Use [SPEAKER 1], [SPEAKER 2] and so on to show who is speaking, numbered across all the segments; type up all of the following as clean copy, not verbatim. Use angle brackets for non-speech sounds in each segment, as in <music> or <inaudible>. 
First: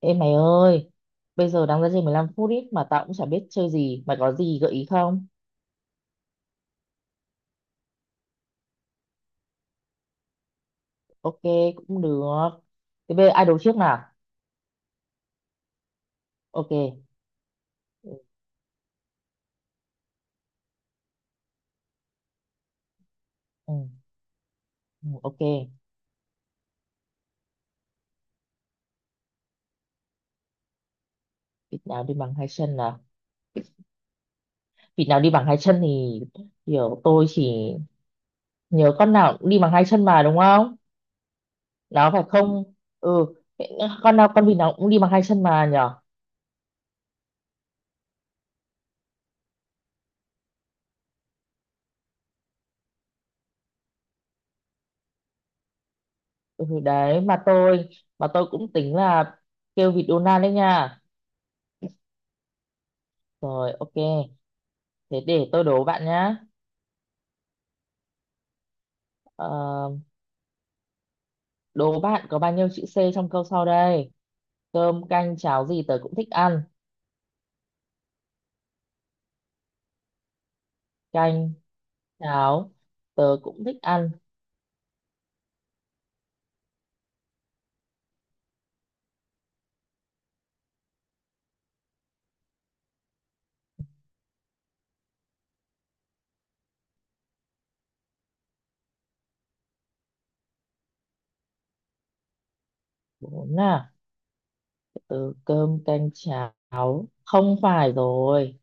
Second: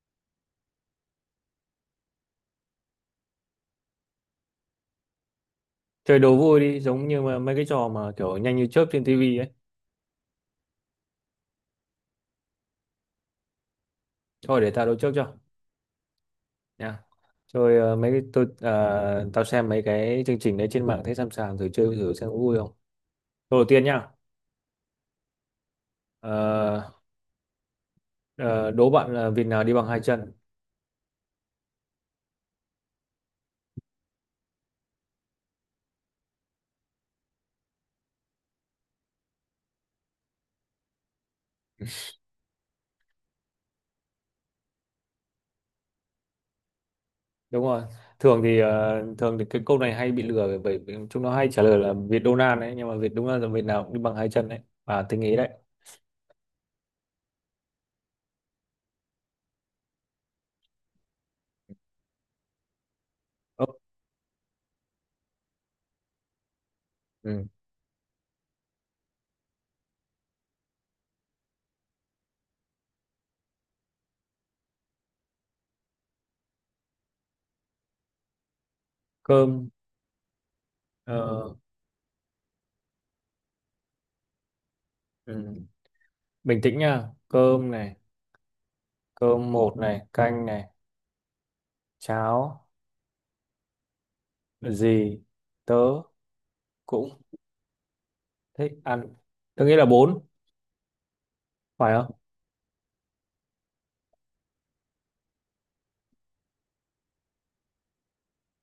[SPEAKER 1] Ê mày ơi, bây giờ đang ra chơi 15 phút ít mà tao cũng chả biết chơi gì. Mày có gì gợi ý không?
[SPEAKER 2] Chơi đố vui đi, giống như mà mấy cái trò mà kiểu nhanh như chớp trên tivi ấy.
[SPEAKER 1] Ok, cũng được. Thế bây giờ ai đấu trước nào?
[SPEAKER 2] Thôi để tao đố trước cho
[SPEAKER 1] Ok.
[SPEAKER 2] nha. Chơi mấy
[SPEAKER 1] Ừ,
[SPEAKER 2] cái tôi tao xem mấy cái chương trình đấy trên mạng, thấy sẵn sàng thử chơi thử xem có vui không. Câu đầu
[SPEAKER 1] ừ,
[SPEAKER 2] tiên nha.
[SPEAKER 1] ừ, ok.
[SPEAKER 2] Ờ, ờ, Đố bạn là vịt nào đi bằng hai chân?
[SPEAKER 1] Vịt nào đi bằng hai chân nào? Vịt nào đi bằng hai chân thì kiểu tôi chỉ nhớ con nào cũng đi bằng hai chân mà đúng không? Nó phải không? Ừ, con nào con vịt nào cũng đi bằng hai chân mà nhở?
[SPEAKER 2] Đúng rồi. Thường thì cái câu này hay bị lừa bởi bởi vì chúng nó hay trả lời là vịt Donald đấy, nhưng mà vịt đúng là vịt nào cũng đi bằng hai chân đấy. À, tinh ý đấy.
[SPEAKER 1] Ừ, đấy mà tôi cũng tính là kêu vịt Donald đấy nha.
[SPEAKER 2] Ơ,
[SPEAKER 1] Rồi ok, thế để tôi đố bạn nhá.
[SPEAKER 2] ừ.
[SPEAKER 1] Ờ, Đố bạn có bao nhiêu chữ C trong câu sau đây? Cơm, canh, cháo gì tớ cũng thích ăn.
[SPEAKER 2] Cơm,
[SPEAKER 1] Canh,
[SPEAKER 2] ờ,
[SPEAKER 1] cháo, tớ cũng thích ăn.
[SPEAKER 2] ừ. Bình tĩnh nha. Cơm này, cơm một này, canh này, cháo gì tớ cũng thích ăn. Tớ nghĩ là bốn. Phải không?
[SPEAKER 1] Bốn à? Từ cơm, canh, cháo. Không phải rồi.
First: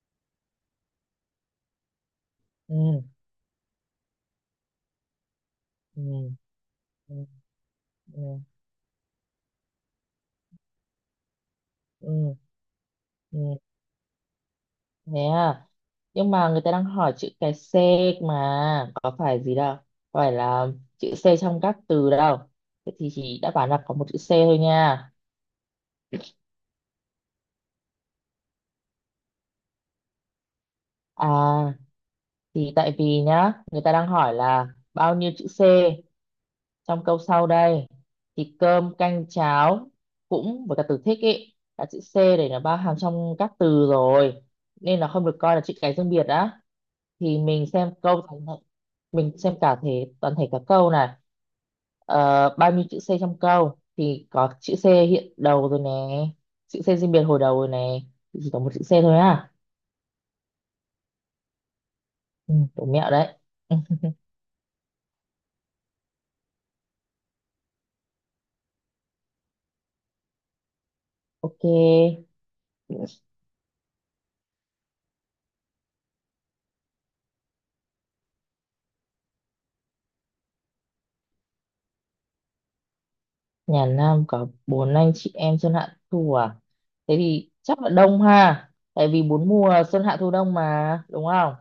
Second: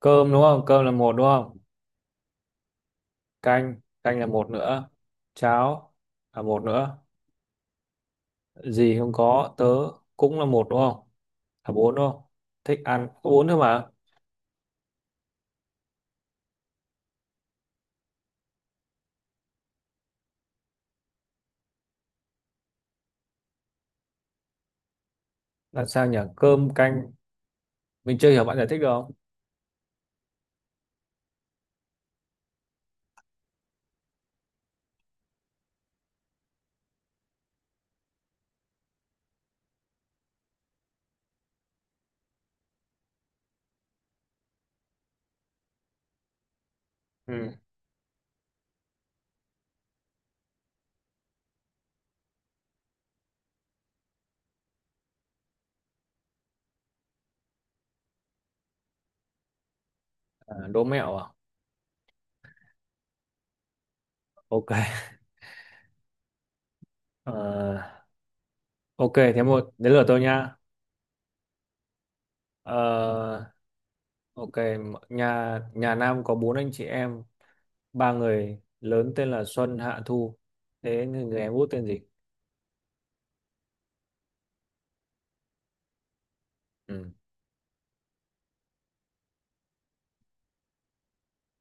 [SPEAKER 2] Cơm đúng không? Cơm là một đúng không?
[SPEAKER 1] Ừ,
[SPEAKER 2] Canh, canh là một nữa. Cháo
[SPEAKER 1] ừ,
[SPEAKER 2] là một nữa.
[SPEAKER 1] ừ, ừ,
[SPEAKER 2] Gì không có. Tớ cũng là một đúng không? Là bốn đúng không?
[SPEAKER 1] ừ,
[SPEAKER 2] Thích ăn có bốn
[SPEAKER 1] ừ.
[SPEAKER 2] thôi mà.
[SPEAKER 1] Thế à? Nhưng mà người ta đang hỏi chữ cái C mà. Có phải gì đâu. Có phải là chữ C trong các từ đâu. Thế thì chỉ đáp án là có một chữ C thôi nha.
[SPEAKER 2] Làm sao nhỉ, cơm canh, mình chưa hiểu, bạn giải thích được không?
[SPEAKER 1] À, thì tại vì nhá, người ta đang hỏi là bao nhiêu chữ C trong câu sau đây thì cơm canh cháo cũng với cả từ thích ý cả chữ C để nó bao hàm trong các từ rồi nên là không được coi là chữ cái riêng biệt đã thì
[SPEAKER 2] Ừ.
[SPEAKER 1] mình xem câu toàn thể, mình xem cả thể toàn thể cả câu này. Bao nhiêu chữ C trong câu thì có chữ C hiện đầu rồi nè, chữ C riêng biệt hồi đầu rồi nè, thì chỉ có một chữ C thôi à.
[SPEAKER 2] À, đố mẹo à?
[SPEAKER 1] Ừ, đủ mẹo đấy. <laughs>
[SPEAKER 2] Ok. Ờ, ok, thế đến lượt tôi nha.
[SPEAKER 1] Ok.
[SPEAKER 2] Ờ, ok. Nhà nhà Nam có bốn anh chị em. Ba người lớn tên là Xuân, Hạ, Thu. Thế người em út tên gì?
[SPEAKER 1] Nhà Nam có bốn anh chị em Xuân Hạ Thu à?
[SPEAKER 2] Ừ.
[SPEAKER 1] Thế thì chắc là đông ha. Tại vì bốn mùa Xuân Hạ Thu Đông mà, đúng không?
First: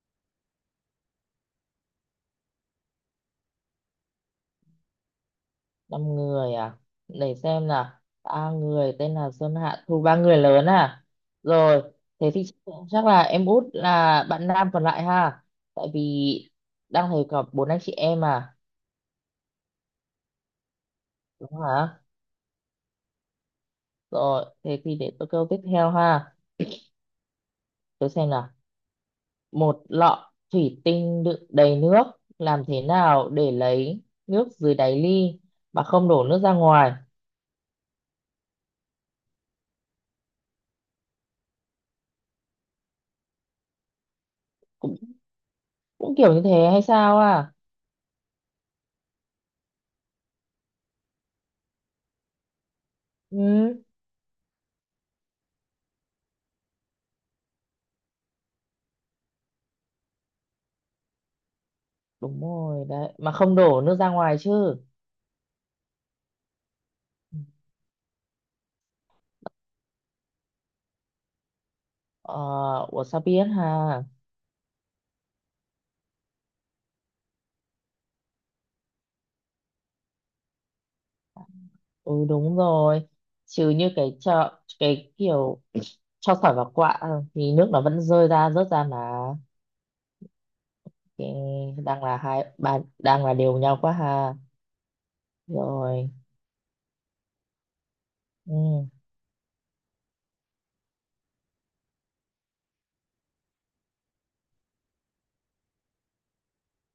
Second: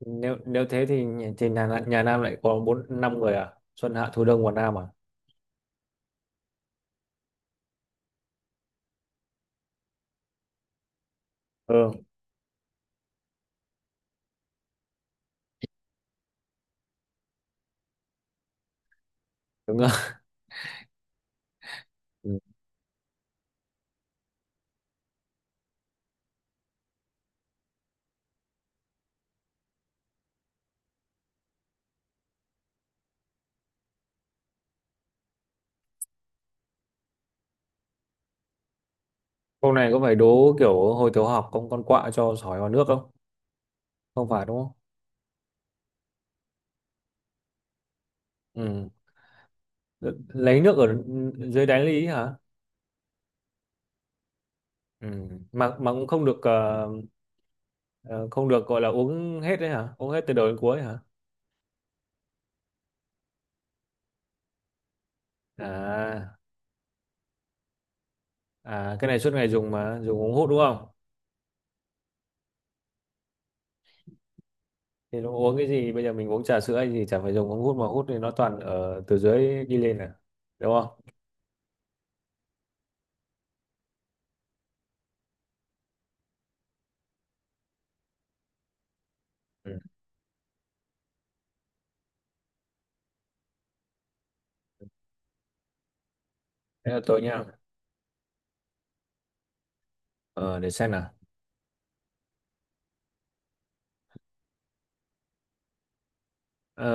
[SPEAKER 2] nếu nếu thế thì nhà Nam lại có bốn năm người à, Xuân, Hạ, Thu, Đông và Nam à?
[SPEAKER 1] Năm người à? Để xem nào. Ba người tên là Xuân Hạ Thu, ba người lớn à? Rồi,
[SPEAKER 2] Ừ,
[SPEAKER 1] thế thì chắc chắc là em út là bạn nam còn lại ha. Tại vì đang thấy có bốn anh chị em à,
[SPEAKER 2] đúng rồi.
[SPEAKER 1] đúng hả?
[SPEAKER 2] <laughs> Ừ.
[SPEAKER 1] Rồi, thế thì để tôi câu tiếp theo ha. Tôi xem nào. Một lọ thủy tinh đựng đầy nước, làm thế nào để lấy nước dưới đáy ly mà không đổ nước ra ngoài?
[SPEAKER 2] Câu này có phải đố kiểu hồi tiểu học con quạ cho sỏi vào nước không? Không phải đúng không?
[SPEAKER 1] Cũng cũng kiểu như thế hay sao à?
[SPEAKER 2] Ừ. Lấy nước ở dưới đáy lý hả?
[SPEAKER 1] Ừ
[SPEAKER 2] Ừ. mà cũng không được, ờ, không được gọi là uống hết đấy hả, uống hết từ đầu đến cuối hả?
[SPEAKER 1] đúng rồi đấy, mà không đổ nước ra ngoài chứ.
[SPEAKER 2] À à, cái này suốt ngày dùng mà, dùng uống hút đúng không?
[SPEAKER 1] Ờ, ủa sao biết ha.
[SPEAKER 2] Thì nó uống cái gì? Bây giờ mình uống trà sữa hay gì chả phải dùng ống hút mà hút thì nó toàn ở từ dưới đi lên à. Đúng không?
[SPEAKER 1] Ừ đúng rồi, chứ như cái chợ cái kiểu <clears throat> cho sỏi vào quạ thì nước nó vẫn rơi ra rớt ra mà.
[SPEAKER 2] Ừ.
[SPEAKER 1] Thì đang là hai ba đang là đều nhau quá ha. Rồi.
[SPEAKER 2] Thế là tôi nhá.
[SPEAKER 1] Ừ,
[SPEAKER 2] Ờ, để xem nào. Ờ,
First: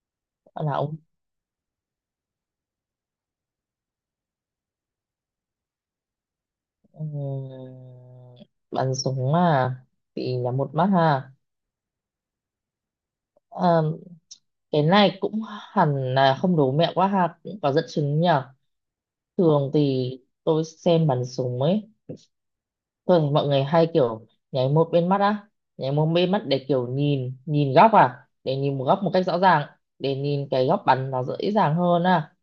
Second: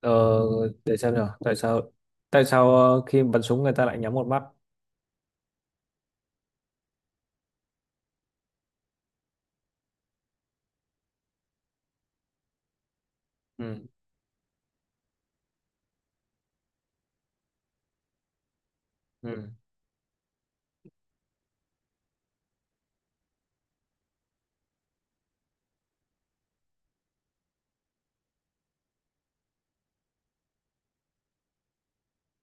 [SPEAKER 2] ờ,
[SPEAKER 1] là
[SPEAKER 2] để
[SPEAKER 1] ông.
[SPEAKER 2] xem nào. Tại sao khi bắn súng người ta lại nhắm một mắt?
[SPEAKER 1] Ừm, Bắn súng à, bị nhắm một mắt ha.
[SPEAKER 2] Ừ.
[SPEAKER 1] Ờ, cái này cũng hẳn là không đố mẹo quá ha, cũng có dẫn chứng nhở.
[SPEAKER 2] Ừ.
[SPEAKER 1] Thường thì tôi xem bắn súng ấy, tôi thấy mọi người hay kiểu nháy một bên mắt á, nháy một bên mắt để kiểu nhìn nhìn góc à, để nhìn một góc một cách rõ ràng, để nhìn cái góc bắn nó dễ dàng hơn à,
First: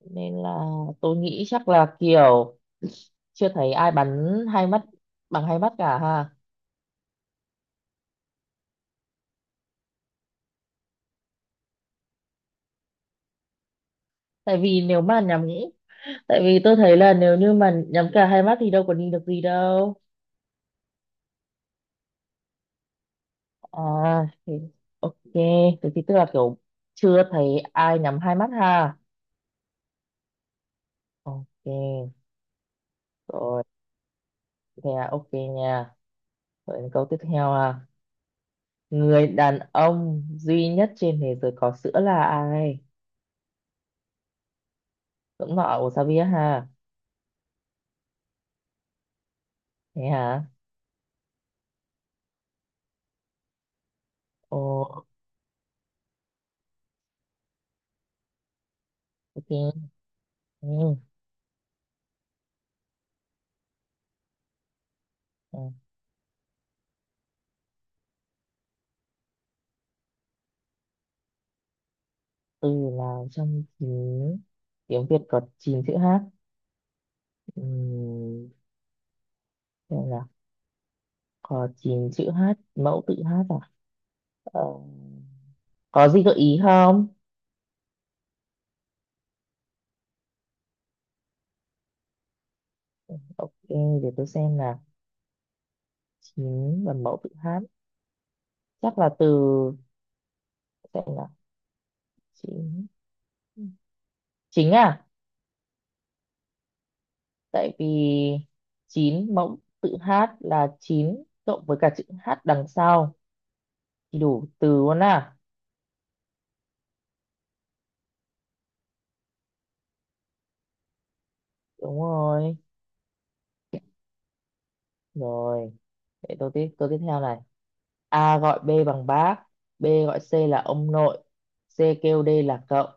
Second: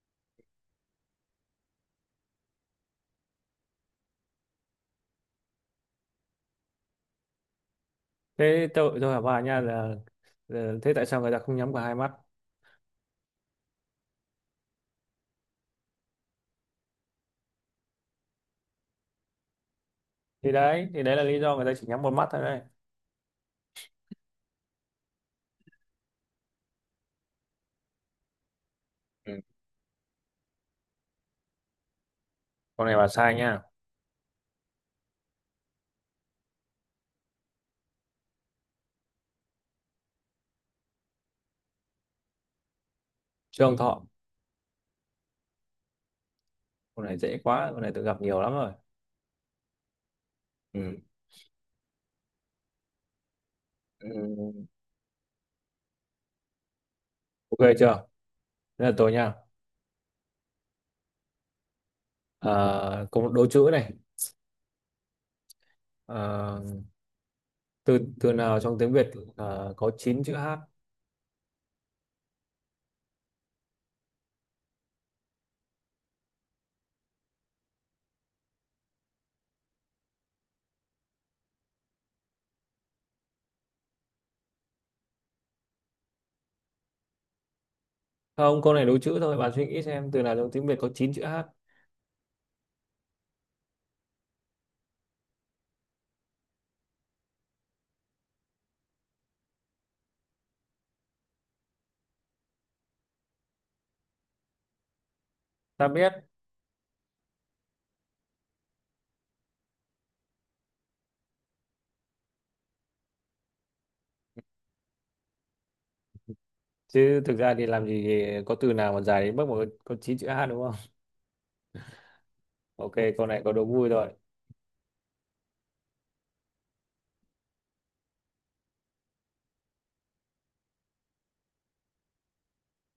[SPEAKER 1] nên là tôi nghĩ chắc là kiểu chưa thấy ai bắn hai mắt, bằng hai mắt cả ha.
[SPEAKER 2] Thế tôi hỏi bà nha là thế tại sao người ta không nhắm cả hai mắt?
[SPEAKER 1] Tại vì nếu mà nhắm, tại vì tôi thấy là nếu như mà nhắm cả hai mắt thì đâu có nhìn được gì đâu.
[SPEAKER 2] Thì đấy là lý do người ta chỉ nhắm một mắt thôi đấy.
[SPEAKER 1] À thì, ok thế thì tức là kiểu chưa thấy ai nhắm hai mắt ha.
[SPEAKER 2] Ừ.
[SPEAKER 1] Ok.
[SPEAKER 2] Con này bà sai nha.
[SPEAKER 1] Rồi, thế à, ok nha. Rồi đến câu tiếp theo à. Người đàn ông duy nhất trên thế giới có sữa là ai?
[SPEAKER 2] Trường Thọ.
[SPEAKER 1] Cũng nọ của sao biết ha.
[SPEAKER 2] Con này dễ quá, con này tôi gặp nhiều lắm rồi.
[SPEAKER 1] Thế hả?
[SPEAKER 2] Ừ. Ừ.
[SPEAKER 1] Ồ.
[SPEAKER 2] Ok chưa? Thế là tôi nha.
[SPEAKER 1] Ok. Ừ.
[SPEAKER 2] Ờ, có một đố chữ này.
[SPEAKER 1] Ừ.
[SPEAKER 2] Ờ, từ từ nào trong tiếng Việt có 9 chữ H?
[SPEAKER 1] Từ nào trong chín tiếng Việt có chín chữ hát? Ừ, xem nào. Có chín chữ hát, mẫu tự hát à? Ờ, có gì gợi ý không?
[SPEAKER 2] Không, câu này đố chữ thôi, bạn suy nghĩ xem từ nào trong tiếng Việt có 9 chữ H.
[SPEAKER 1] Ok, để tôi xem là chín và mẫu tự hát, chắc là từ, xem là chín, chính à?
[SPEAKER 2] Ta biết.
[SPEAKER 1] Tại vì chín mẫu tự hát là chín cộng với cả chữ hát đằng sau thì đủ từ luôn à.
[SPEAKER 2] Chứ thực ra thì làm gì có từ nào mà dài đến mức mà có 9 chữ H, đúng không?
[SPEAKER 1] Đúng rồi.
[SPEAKER 2] <laughs> Ok, câu này có đố vui rồi.
[SPEAKER 1] Rồi, để tôi tiếp theo này. A gọi B bằng bác, B gọi C là ông nội, C kêu D là cậu,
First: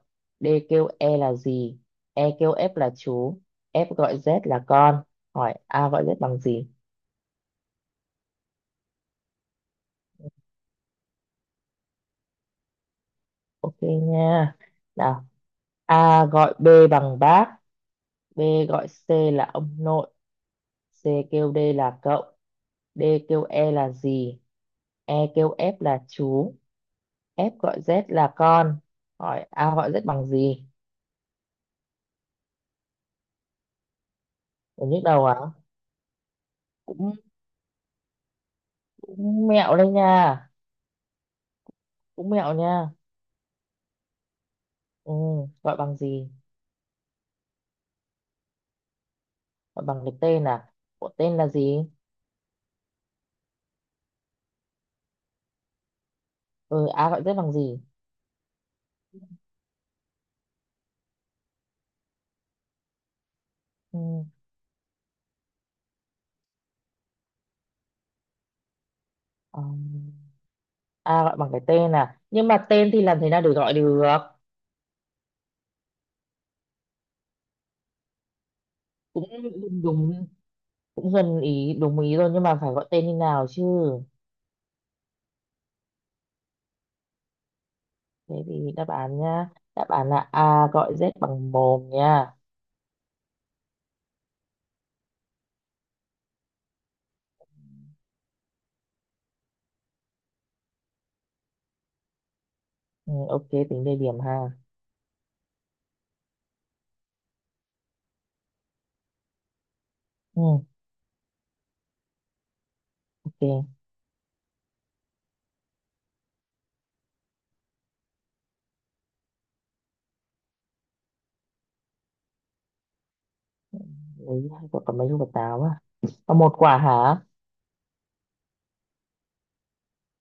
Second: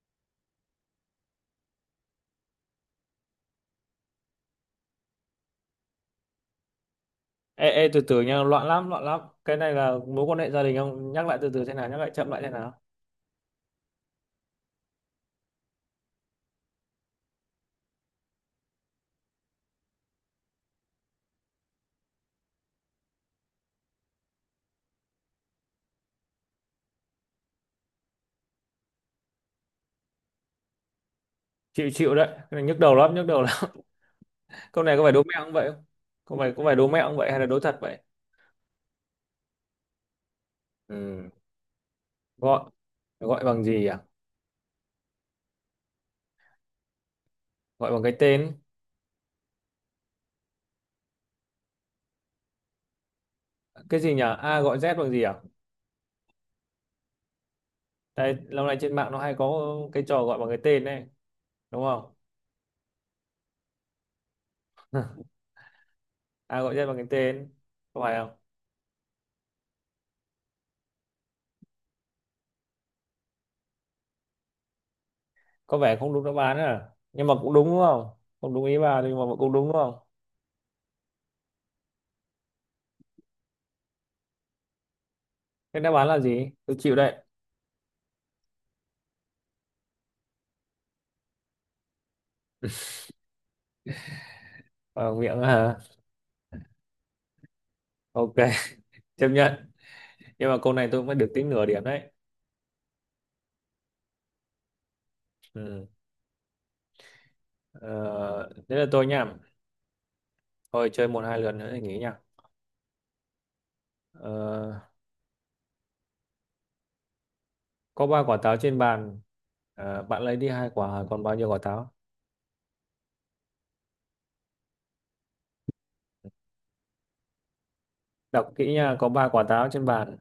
[SPEAKER 1] D kêu E là gì, E kêu F là chú, F gọi Z là con. Hỏi A gọi Z bằng gì?
[SPEAKER 2] Ê, ê, từ từ nha, loạn lắm, loạn lắm. Cái này là mối quan hệ gia đình không? Nhắc lại từ từ thế nào, nhắc lại chậm lại thế nào?
[SPEAKER 1] Ok nha. Nào, A gọi B bằng bác, B gọi C là ông nội, C kêu D là cậu, D kêu E là gì, E kêu F là chú, F gọi Z là con. Hỏi A gọi Z bằng gì?
[SPEAKER 2] Chịu, chịu đấy, cái này nhức đầu lắm, nhức đầu lắm. <laughs> Câu này có
[SPEAKER 1] Nhức
[SPEAKER 2] phải đố
[SPEAKER 1] đầu à?
[SPEAKER 2] mẹo không vậy không? Câu này có phải đố mẹo
[SPEAKER 1] Cũng,
[SPEAKER 2] không vậy, hay là đố thật vậy?
[SPEAKER 1] cũng mẹo đây nha.
[SPEAKER 2] Ừ.
[SPEAKER 1] Cũng mẹo
[SPEAKER 2] gọi
[SPEAKER 1] nha.
[SPEAKER 2] gọi bằng gì à?
[SPEAKER 1] Ừ, gọi bằng gì?
[SPEAKER 2] Gọi bằng cái tên.
[SPEAKER 1] Gọi bằng cái tên à? Của tên là gì?
[SPEAKER 2] Cái gì nhỉ, A gọi Z bằng gì à?
[SPEAKER 1] Ừ, a gọi tên bằng gì?
[SPEAKER 2] Đây, lâu nay trên mạng nó hay có cái trò gọi bằng cái tên này, đúng không?
[SPEAKER 1] Ừ,
[SPEAKER 2] A gọi Z bằng cái tên, có phải không?
[SPEAKER 1] um, a gọi bằng cái tên à, nhưng mà tên thì làm thế nào để gọi được?
[SPEAKER 2] Có vẻ không đúng đáp án à, nhưng mà cũng đúng, đúng không? Không đúng ý bà nhưng mà
[SPEAKER 1] Cũng
[SPEAKER 2] cũng đúng, đúng không?
[SPEAKER 1] đúng, cũng gần ý đúng ý rồi nhưng mà phải gọi tên như nào chứ.
[SPEAKER 2] Cái đáp án là gì, tôi chịu đấy.
[SPEAKER 1] Thế thì đáp án nhá, đáp án là a gọi z bằng mồm nha.
[SPEAKER 2] Vào miệng hả? Ok. <laughs> Chấp nhận. Nhưng mà câu này tôi mới được tính nửa điểm đấy.
[SPEAKER 1] Ừ, ok tính đề điểm ha.
[SPEAKER 2] Ừ. ờ, Thế là tôi nhá.
[SPEAKER 1] Ừ,
[SPEAKER 2] Thôi chơi một hai lần nữa thì nghỉ nhá.
[SPEAKER 1] ok.
[SPEAKER 2] ờ, có ba quả táo trên bàn. Bạn lấy đi hai quả, còn bao nhiêu quả táo?
[SPEAKER 1] Lấy hai quả còn mấy quả táo à? Còn một quả hả?
[SPEAKER 2] Đọc kỹ nha, có ba quả táo trên bàn,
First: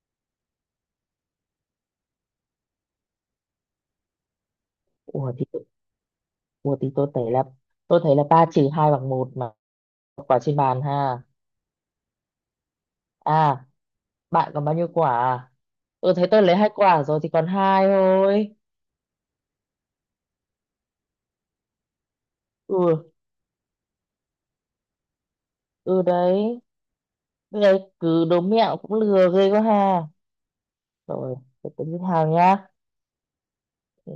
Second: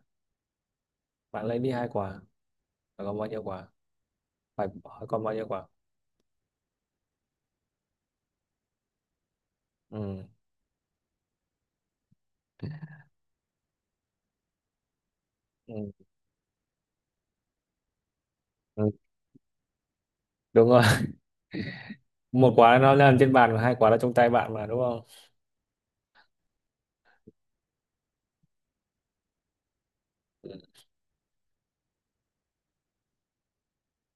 [SPEAKER 2] bạn lấy đi hai quả. Phải còn bao nhiêu quả. Phải hỏi còn
[SPEAKER 1] Ủa
[SPEAKER 2] bao
[SPEAKER 1] thì,
[SPEAKER 2] nhiêu quả.
[SPEAKER 1] ủa thì tôi thấy là, tôi thấy là ba trừ hai bằng một mà,
[SPEAKER 2] Ừ.
[SPEAKER 1] quả trên bàn ha. À, bạn còn bao nhiêu quả? À?
[SPEAKER 2] Ừ.
[SPEAKER 1] Ừ thấy tôi lấy hai quả rồi thì còn hai thôi.
[SPEAKER 2] Ừ. Đúng rồi. <laughs> Một quả nó
[SPEAKER 1] Ừ,
[SPEAKER 2] nằm trên bàn và hai quả là trong tay bạn mà, đúng không?
[SPEAKER 1] ừ đấy. Bây giờ cứ đố mẹo cũng lừa ghê quá ha.
[SPEAKER 2] Ừ.
[SPEAKER 1] Rồi, để tôi nghĩ hàng nhá. Ừ,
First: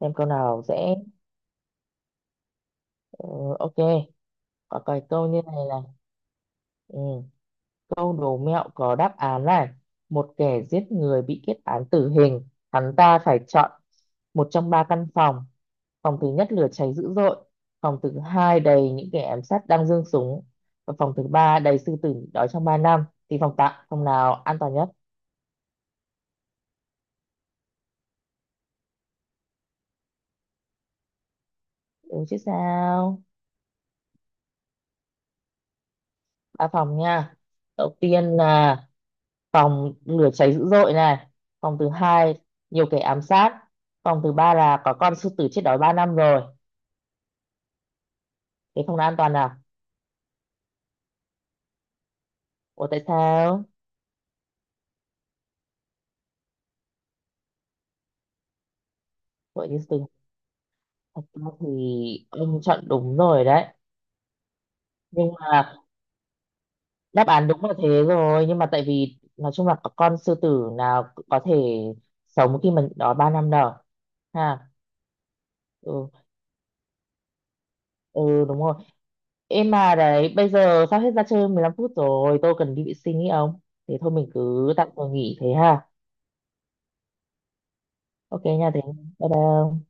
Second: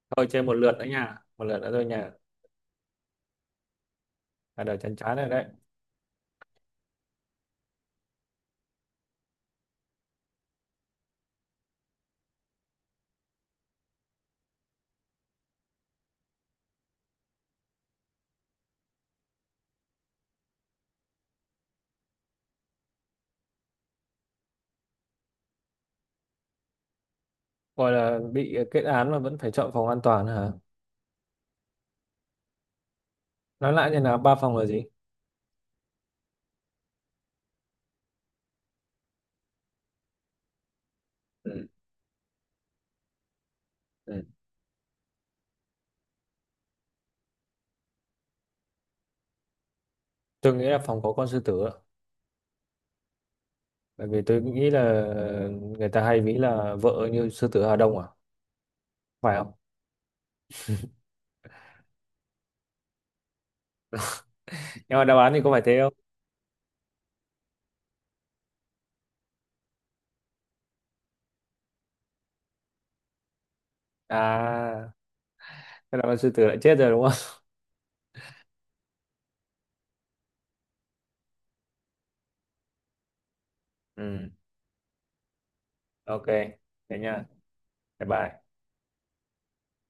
[SPEAKER 1] xem
[SPEAKER 2] Thôi
[SPEAKER 1] câu
[SPEAKER 2] chơi một
[SPEAKER 1] nào
[SPEAKER 2] lượt nữa
[SPEAKER 1] dễ.
[SPEAKER 2] nha, một lượt nữa thôi nha.
[SPEAKER 1] Ừ, ok,
[SPEAKER 2] Là đời
[SPEAKER 1] có
[SPEAKER 2] chán
[SPEAKER 1] cái
[SPEAKER 2] chán
[SPEAKER 1] câu
[SPEAKER 2] rồi
[SPEAKER 1] như
[SPEAKER 2] đấy.
[SPEAKER 1] này này. Ừ. Câu đố mẹo có đáp án này. Một kẻ giết người bị kết án tử hình. Hắn ta phải chọn một trong ba căn phòng. Phòng thứ nhất lửa cháy dữ dội. Phòng thứ hai đầy những kẻ ám sát đang giương súng. Và phòng thứ ba đầy sư tử nhịn đói trong 3 năm. Thì phòng tạm, phòng nào an toàn nhất?
[SPEAKER 2] Gọi là bị kết án mà vẫn phải chọn phòng an toàn hả?
[SPEAKER 1] Đúng chứ sao?
[SPEAKER 2] Nói lại như là ba phòng là gì?
[SPEAKER 1] Ba phòng nha. Đầu tiên là phòng lửa cháy dữ dội này.
[SPEAKER 2] Ừ.
[SPEAKER 1] Phòng thứ hai nhiều kẻ ám sát. Phòng
[SPEAKER 2] Ừ.
[SPEAKER 1] thứ ba là có con sư tử chết đói 3 năm rồi. Thế phòng nào an toàn nào?
[SPEAKER 2] Tôi nghĩ là phòng có con sư tử ạ.
[SPEAKER 1] Ủa tại sao?
[SPEAKER 2] Bởi vì tôi nghĩ là người ta hay nghĩ là vợ như sư tử Hà Đông à, phải không?
[SPEAKER 1] Vậy thì từ thật ra thì ông chọn đúng rồi đấy.
[SPEAKER 2] Nhưng mà đáp
[SPEAKER 1] Nhưng
[SPEAKER 2] án thì có phải
[SPEAKER 1] mà
[SPEAKER 2] thế không?
[SPEAKER 1] đáp án đúng là thế rồi. Nhưng mà tại vì nói chung là có con sư tử nào cũng có thể sống khi mình đó 3 năm đâu. Ha.
[SPEAKER 2] À, thế là
[SPEAKER 1] Ừ.
[SPEAKER 2] con sư tử lại chết rồi đúng không?
[SPEAKER 1] Ừ đúng rồi. Em mà đấy, bây giờ sắp hết ra chơi 15 phút rồi. Tôi cần đi vệ sinh ý ông.
[SPEAKER 2] <laughs>
[SPEAKER 1] Thế thôi
[SPEAKER 2] Ừ,
[SPEAKER 1] mình cứ tạm thời nghỉ thế ha.
[SPEAKER 2] ok, thế nha. Bye bye.
[SPEAKER 1] Ok nha, thế bye bye ông.